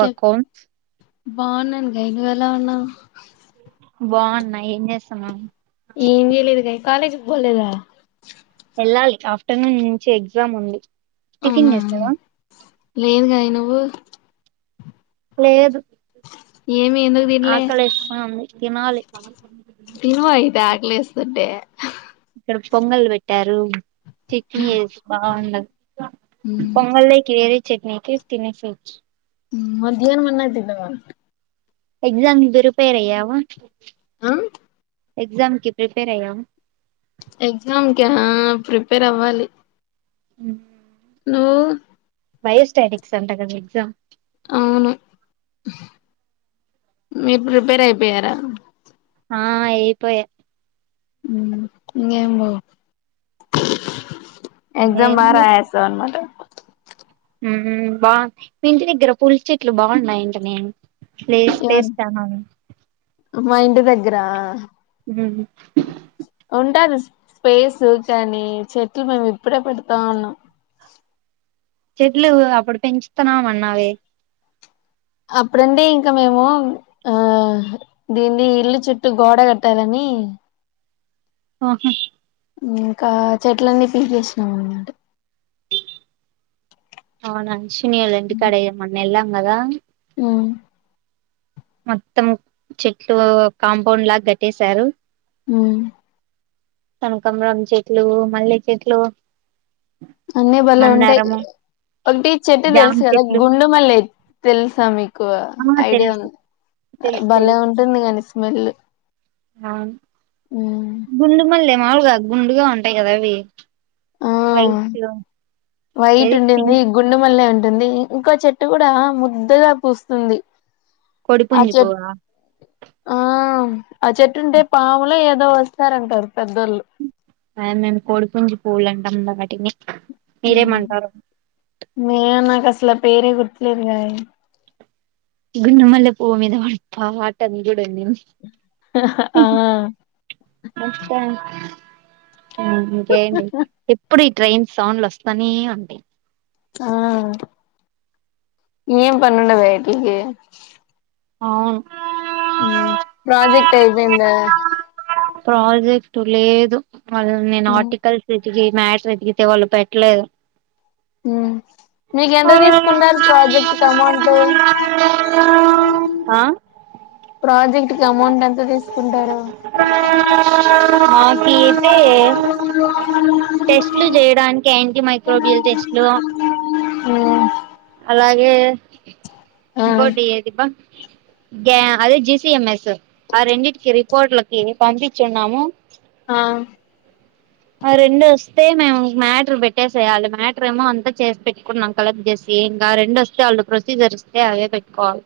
చెప్ బాగున్నాను గై నువ్వు ఎలా ఉన్నావు బాగున్నా ఏం చేస్తాన్నావ్ ఏం జేయలేదిగా కాలేజ్కి పోలేదా వెళ్ళాలి ఆఫ్టర్నూన్ నుంచి ఎగ్జామ్ ఉంది. టిఫిన్ అవునా చేసావా లేదుగా. నువ్వు లేదు ఏమి ఎందుకు తిన్లే ఆకలిస్తా ఉంది తినాలి తనువా ఇతే ఆగలే ఇస్తస్తుంటే. ఇక్కడ పొంగల్ పెట్టారు. చట్నీ బాగుండది పొంగల్కి చట్నీకి తిన స వచ్చ మధ్యాహ్నం అన్నం తిన్నావా ఎక్సామ్ ప్రీపేర్ అయ్యావా. ఆ ఎగ్జామ్కి ప్రిపేర్ అయ్యావ ఎగ్జామ్ కా ప్రిపేర్ అవ్వాలి ఉ నువ్వు బయోస్టెనిక్స్ అంట కదా ఎగ్జామ్ అవును మీరు ప్రిపేర్ అయిపోయారా ఆ అయిపోయా ఇంకేం లే ఎగ్జామ్ బాగా మేము రాసేసాం అన్నమాట బాగు మీ ఇంటి దగ్గర పులి చెట్లు బాగున్నాయింట నేను ప్లేస్ ఎవరు ప్లేస్ట చాలా ఉంది మా ఇంటి దగ్గర హ ఉంటాది స్పేస్ కానీ చెట్లు మేము ఇప్పుడే పెడతా ఉన్నాం. చెట్లు అప్పుడు పెంచుతున్నామ అన్నావే అప్పుడంటే ఇంకా మేము ఆ దీన్ని ఇల్లు చుట్టూ గోడ కట్టాలని ఓకే ఇంకా చెట్లన్నీ పీ చేసినాం అన్న మాట అవునా శునిలంటి కడ మన్న ఎలా అన్నదా ఆ మొత్తం చెట్లు కాంపౌండ్ లాగా కట్టేశారు ఉ కనకంబం చెట్లు మళ్లీ చెట్లు అన్నీ బళ్లే ఉంటాయి మందారము ఒకటి చెట్టు జామ తెలుసు కదా చెట్లు గుండు మళ్ళీ అ తెలుసా మీకు ఎక్కువ ఆ ఐడియా తెలుసు ఉంది తెలుసు బలే తెలుసు ఉంటుంది కాని స్మెల్ వాలు గ్గుండుగా ఉంటాయి కదా అవి ఆ వైట్ వైట్ ఏది ఉండింది పింక్ గుండుె మల్ళ అం ఉంటుంది ఇంకా చెట్టు కూడా ముద్ద్దగా పూస్తుంది ఆ చెట్ కోడిపుంజుకోవ ఆ ఆ చెట్టుంటే పాములొ ఎో వస్తారంటారు పెద్దళ్ళు అద మేము కోడి పుంజు పూలుంటాము వాటిని మీరేమంటారు మ నా కసి సల పేరే గుర్తులేదా గున్నమల్ పూ మీద వప ఆటా ని ఆ మా ఇంకేడి ఎప్పుడు ట్రైన్ సౌండ్లు వస్తానే ఉంటాయి ఆ ఏం పన్నండద వట్కి అవును ప్రాజెక్ట్ అయిపోయిందా ప్రాజెక్ట్ లేదు వాళ్ నేను ఆర్టికల్స్ ఎ మ్యాటర్ ఎిగితే వాళ్ళు పెట్టలేదు మీకు ఎంత తీసుకున్నారు ప్రాజెక్ట్ కి అమౌంట్ ఆ ప్రాజెక్ట్ కి అమౌంట్ ఎంత తీసుకుంటారు మాకి అయితే టెస్ట్లు చేయడానికి యాంటీ మైక్రోబియల్ టెస్ట్లు అలాగే గోడ్ ఏదిీబా గ అదే జిసఎంఎస్ ఆ రెండింటికి రిపోర్ట్లకి పంపించున్నాము హా రెండు వస్తే మేము మ్యాటర్ పెట్టేసేయాలి మ్యాటర్ ఏమో అంతా చేసి పెట్టుకుంటన్నాం కలెక్ట్ చే ఏం రెండు వస్తే వాళ్ళు ప్రొసీజర్ ఇస్తే అవే పెట్టుకోవాలి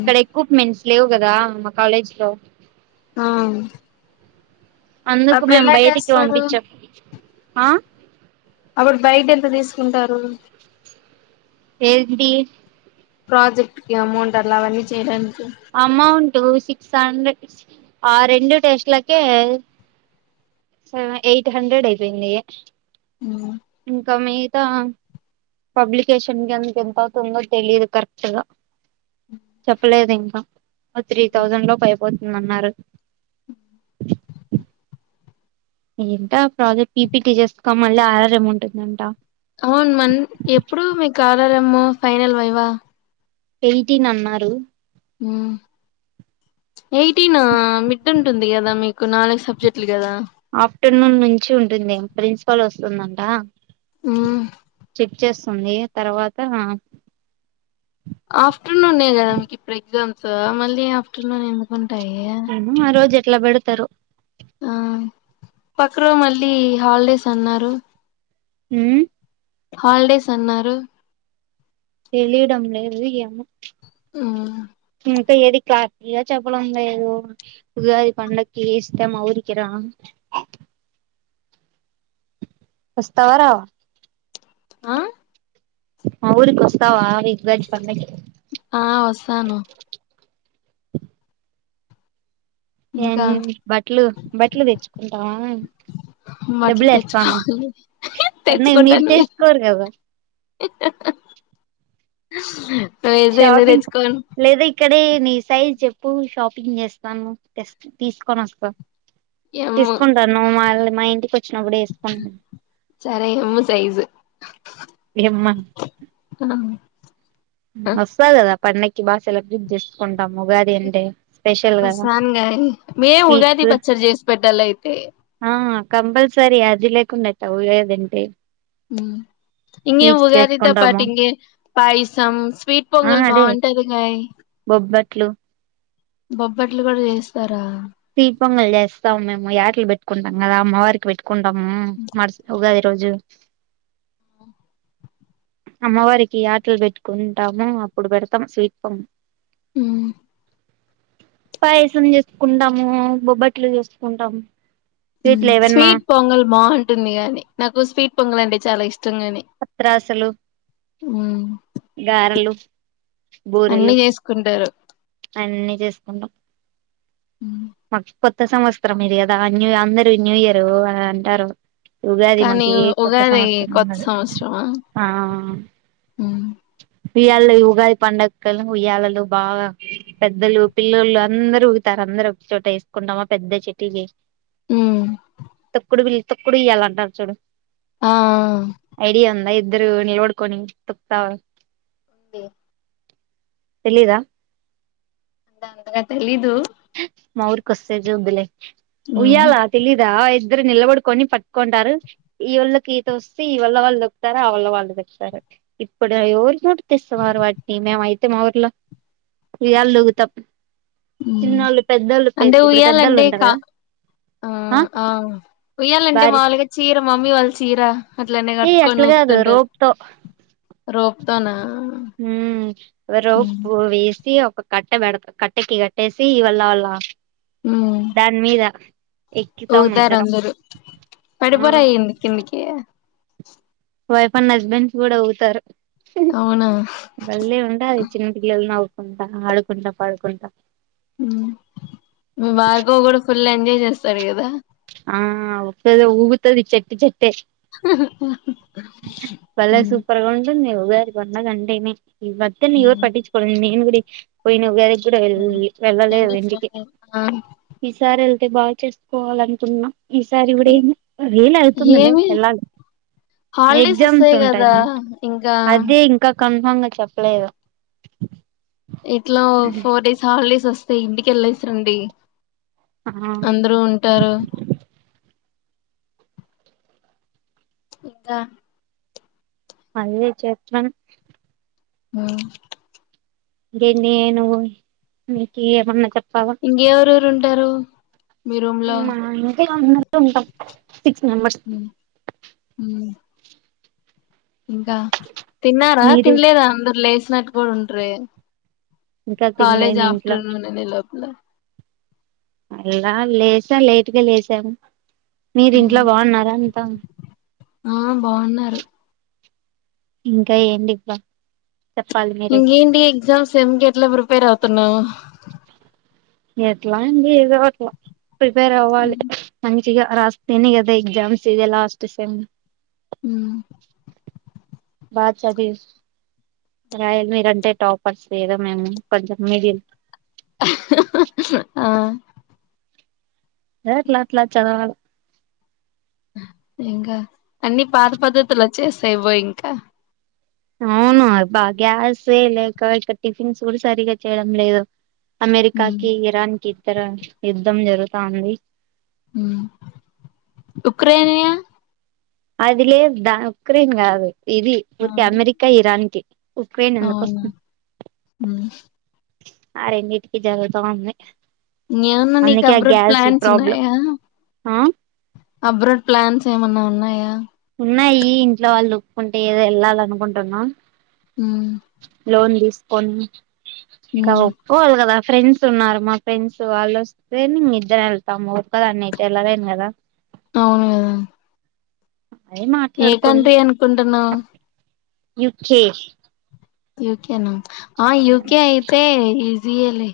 ఇక్కడ ఎక్విపమెంట్స్ లేవు కదా మా కాలేజ్ లో ఆ అందుకు అప్పుడు మేము ఎలా బయటికి చేస్తారు పంపించం ఆ అప్పుడు బయట ఎంత తీసుకుంటారు ఏ బ పాజెక్ట్కి అమౌంట్ ఎలాన్నీ చేయ అమౌంట్ స ఆ రెండు టెస్ట్లకే సవ ఎయిట్ హండ్రెడ్ అయిపోయింది ఇంకా మీ అ పబ్లికేషన్ క ఎందుక ఎంత అవుతుందో తెలిదు కరెక్ట్ గా చెప్పలేదూ ఆ త్రీ తౌసండ్ లోపు పోతుందన్నారు ఏంట ప్రాజెక్ట్ పపీటీ చేర్స్కా మళ్ళీ ఆర్ర్ ఏం ఉంటుందం అవును మ ఎప్పుడు మీకు ఆడారేమో ఫైనల్ వైవా ఎయిట్ టీన్ అన్నారు అ ఎయిటీన్ మీద ఉంది కదా మీకు నాలుగు సబ్జెక్ట్ కదా ఆఫ్టర్నూన్ నుంచి ఉంటుంది ప్రిన్సిపాల్ వస్తుందంట మ్మ్ చెక్ చేస్ వస్తుంది తర్వాత ఆఫ్టర్నూన్ కదా మీకు ఇప్పుడు ఎగ్జామ్స్ మళ్ళీ ఆఫ్టర్నూన్ ఎందుకు ఏమో ఆ రోజు ఎట్ల పెడతారో ఆ పక్కరో మళ్ళీ హాలిడేస్ అన్నారు హా హాలిడేస్ అన్నారు తెలియడం లేదు ఆహా కా ఏది క్లాగా చెప్పడంగా ఏదో ఉగాది పండుకు ఇస్తా మా ఊరికి రా వాస్తవ రావ ఆహా ఊరికి వస్తావా ఇ గజ ప ఆ వస్తాను ఏ ఇంకా బట్టలు బట్టలు తెచ్చుకుంటావా డబ్బులు బట్టలు వేస్తాను తెచ్చుకోవాలి పట్న మీరు తెచ్చుకుంటాను తిసుకోరు కదా స ఏజైనా తెచ్చక న సైజ్ చెప్పు షాపింగ్ చేస్తాను తీసుకోని వస్త ఎమ్ము తీసుకుంటా నువ్వు వాళ్ళ మా ఇంటికి వచ్చినప్పుడు వేసుకుంట సరే ఎమ్ము సైజు ఏమ్మా వాస్తవ కదా పండుకు బాగా సెలబ్రిడ్ చేసుకుంటాము ఉగాది అంటే స్పెషల్ కదా మేం ఉగాది స్వీట్స్ పచ్చడ చేసి పెట్టాలయితే ఆ కంపల్సరీ అది లేకుండా ఎట్ల ఉగాదంటే మ్ ఇంకేం స్వీట్స్ ఉగాదితో చేసుకుంటాము పాటు ఇంగే పాయిసం స్వీట్ పొంగల్ బాగుంటది కాయ్ ట్లూ బొబ్బట్లు కూడా చేస్తారా స్వీట్ పొంగల్ చేస్తాం మేము యాకిల్ పెట్టుకుంటాం కదా అమ్మవారికి పెట్టు కుంటాం మార్చ్ ఉగాది రోజు అమ్మవారికి యాటలు పెట్టుకుంటాము అప్పుడు పెడ్తాము స్వీట్ పొం హ్ పాయసం చేస్కుంటాము బొబ్బట్లు చేస్కుంటాం స్వీట్ పొంగల్ బాగుంటుంది గానీ నాకు స్వీట్ పొంగల్ అంటే చాలా ఇష్ పత్ర అసలు మ్ గారలు అన్ని బూరెలు చేసుకుంటారు అన్నీ చేస్కుంటాం ఉ మాకు కొత్త సంవత్సరం ఇది కదా న్యూ అందరూ న్యూ ఇయర్ అని అంటరు. కానీ ఉగాది కొత్త ఉన్నది సంవత్సరమా ఇయ్యళ్ళ ఉగాది పండక్కలు ఉయ్యాలలు బాగా పెద్దలు పిల్లలు అందరు ఊగుతారు అందరు చోట ఏస్కుంటామా పెద్ద చెటీకి మ్ తొక్కుడు బిల్ తొక్కుడు ఉయ్యాల అంటారు చూడు ఆ ఐడియా [unintelligible] [inaudible] తెలీదా అంతగా తెలీదు మా ఊర్కొస్తే జూదులే మ్ ఉయ్యాల తెలీదా ఇద్దరు నిలబడుకొని పట్టుకుంటారు ఈ వొళ్ళకి ఈత వస్తే ఈ వళ్ళో వాళ్ళు దొక్కుతారు ఆ వళ్ళో వాళ్ళు దొక్కుతారు ఇప్పుడు ఎవరి నోటి తెస్తున్నారు వాటిని మేమయితే మా ఊర్లో ఉయ్యాలలు ఊగుతం అంటే పెద్దోళ్ళు ఉయ్యాలంటే ఇక ఉంటారు కదా ఆ ఆ ఉయ్యాలంటే భార్య మాముూల్గా చీర మమ్మీ వాళ్ చీరా అట్లనే ఏ కట్టుకొన్ అట్లా కాదు ఊగుతుంటద్ రోప్ రోప్ కుతనా మ్ రోపు వేస్టీ కట్టె పెడత కట్టెకి కట్టేసి ఇ వల్ళ వాళ్ళ దాని మీద ఎక్కుతాం పోతారు ఇద్దరం అందరు ఆ పడిపోరాయ్యింది కిందికి- ఏ వైఫ్ అన్న హస్బెండ్స్ కూడా అవుతారు అవునా బల్ళీ ఉండా అది చిన్న పిల్లల్ని నవు కుంటా ఆడుకుంటా పాడుకుంటా చేస్తారు కదా ఆ ఒకద ఊగుతది చెట్టు చెట్టుకి హా హా పల్లె సూపర్గా ఉంటుంది ఇ పన్న గంటేమ ఇవత్ న ఇవరు పట్టించుకో నను గురి పోయిన ఉగాదికి వెళ్ళ వెళ్ళలేదు వెంటికి ఆ ఈసారి అయితే బాగా చేసుకోవాల అనుకున్నా ఈసారి ఇవిడ రెల్ అవుతున్నలే ఏమి ఎల్లా హాలిడేస్ వస్తాయి కదా ఇంకా కన్ఫాంగా చెప్పలేదు ఇట్లా ఫోర్ డేస్ హాలిడేస్ వస్త అే ఇంటికిెళ్ళసరండి ఆ అందరూ ఉంటారు ఇంకా అదే చేప్పను ఉమ్ ద నేను మీకి ఎమన్న చప్ప ఇంగేవరు ఉంటారు మీ రూమ్ లో మేమ ఇంటిలో ఉన్నట్టు ఉంటాం సిక్స్ మెంబర్స్ ఉమ్ ఇంకా తిన్నారా మీరు తినలేదా అందరు లేసినట్టు ఉండ్రే ఇంకా తినలే కాలేజ్ మీ ఇంట్లో ఆఫ్టర్నూన్ అనే లోపల అల్ల లేసా లేట్గ లేసాం మీరు ఇంట్లో మ్ బాగున్నారా అంత ఆ బాగున్నారు ఇంకా ఏంటి ప ఇంకేంటి ఎగ్జామ్స్ సేమ్ కెట్ల ప్రిపేర్ అవుతున్నవు [inaudible] ఎట్లా అండి ఏదో అట్ల ప్రిపేర్ అవ్వాలి అన్ ఇగ రాస్తేనే కదా ఎగ్జామ్స్ ఇదే లాస్ట్ సెమ్ ఉమ్ బా చదివి రాయల్ మీరంటే టాపర్స్ ఏదో మేము కొంచెం మీడిల్ ఆ ఏట్ల అట్ల చదవాల్ ఇంక అన్ని పాత పద్ధతులు వచ్చేస్తాయ్ బో ఇంక అవును బ గ్యాసే లేక ఇక టిఫిన్స్ కూడ సరిగ చేయడం లేదు అమెరికా మ్ కి ఇరన్ కి ఇతర యుద్ధం జరు తాంది ఉక్రేనియ అది లేద్ ద ఉక్రెన్ కాదు ఇది ఆ ఉర్కె అమెరిక ఇరాన్ కి ఉక్రెన్ ఎందుకు అవునా వస్తు ఆ రెండిటికి జరుగుతా ఉంది ఇంగేమన్న నీక్ అందుకే ఆ అబ్రాడ్ గ్యాస్ ప్లాన్స్ ప్రాబ్లం ఉన్నాయా ఆ అబ్రాడ్ ప్లాన్స్ ఏమన్న ఉన్నాయా ఉన్నాయి ఇంట్లో వాళ్ళు ఒప్పుకుంటే ఏదో ఎళ్ళాలి అనుకుంటున్న మ్ లోన్ తీస్ కొన్ ఇంక మ్ ఒప్పుకోవలి కదా ఫ్రెండ్స్ ఉన్నారు మా ఫ్రెండ్స్ వాళ్ళొస్తే న్ ఇద్దరం వెళ్తాము ఒక్కదాన్నయితే వెళ్ళలేను కదా అవును కదా అదే ఏ కంట్రీ అనుకుంటున్నవ్ యు కె యుకె న ఆ యుకె అయితే ఇ రియల్లీ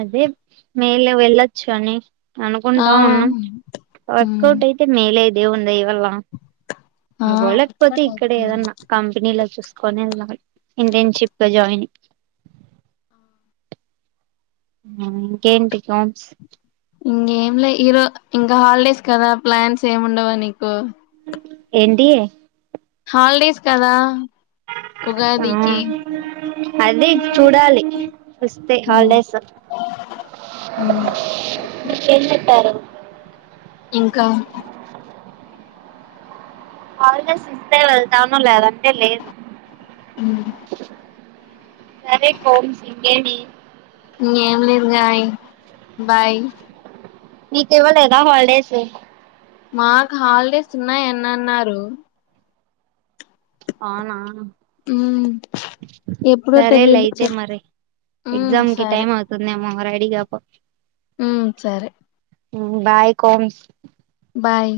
అదే మేల వెళ్ళొచ్చు అని ఆ అనుకుంటా ఉన్నం ఉమ్ వర్కౌట్ అయితే మేలే దేవున్ దైవల్ల ఆ అవోలేకపోతే వర్కౌట్ ఇక్కడే అవుతుందండి ఏదన్న కంపెనీలో చూసుకొని ఎల్లాలి ఇంటర్న్షిప్ లో జాయి ఇంకేంటి కోమ్స్ ఇంకేం లే ఈరో ఇంకా హాలిడేస్ కదా ప్లాన్స్ ఏమి ఉండవా నీకు. ఏంటి హాలిడేస్ కదా ఆ ఉగాదికి అదే చూడాలి వస్తే ఉమ్ హాలిడేస్ ఉమ్ మీకేం చెప్పారు. ఇంకా హాలిడేస్ ఇస్తే వెళ్తాను, లేదంటే లేదు. ఉమ్ సరే పో ఇంకేటి ఇంగ ఏం లేదు గాయ్ బాయ్ మీకివ్వ లేదా హాలిడేస్ మాకు హాలిడేస్ ఉన్నాయన్న అన్నారు అవునా ఉమ్ ఎప్పుడో సరే లే తెలీదు అయితే చెప్ మరి ఉమ్ ఎగ్జామ్ కి టైం అవుతుందేమో మరైయి దిగా పో ఉ సరే ఊ బాయ్ కొమ్స్ బాయ్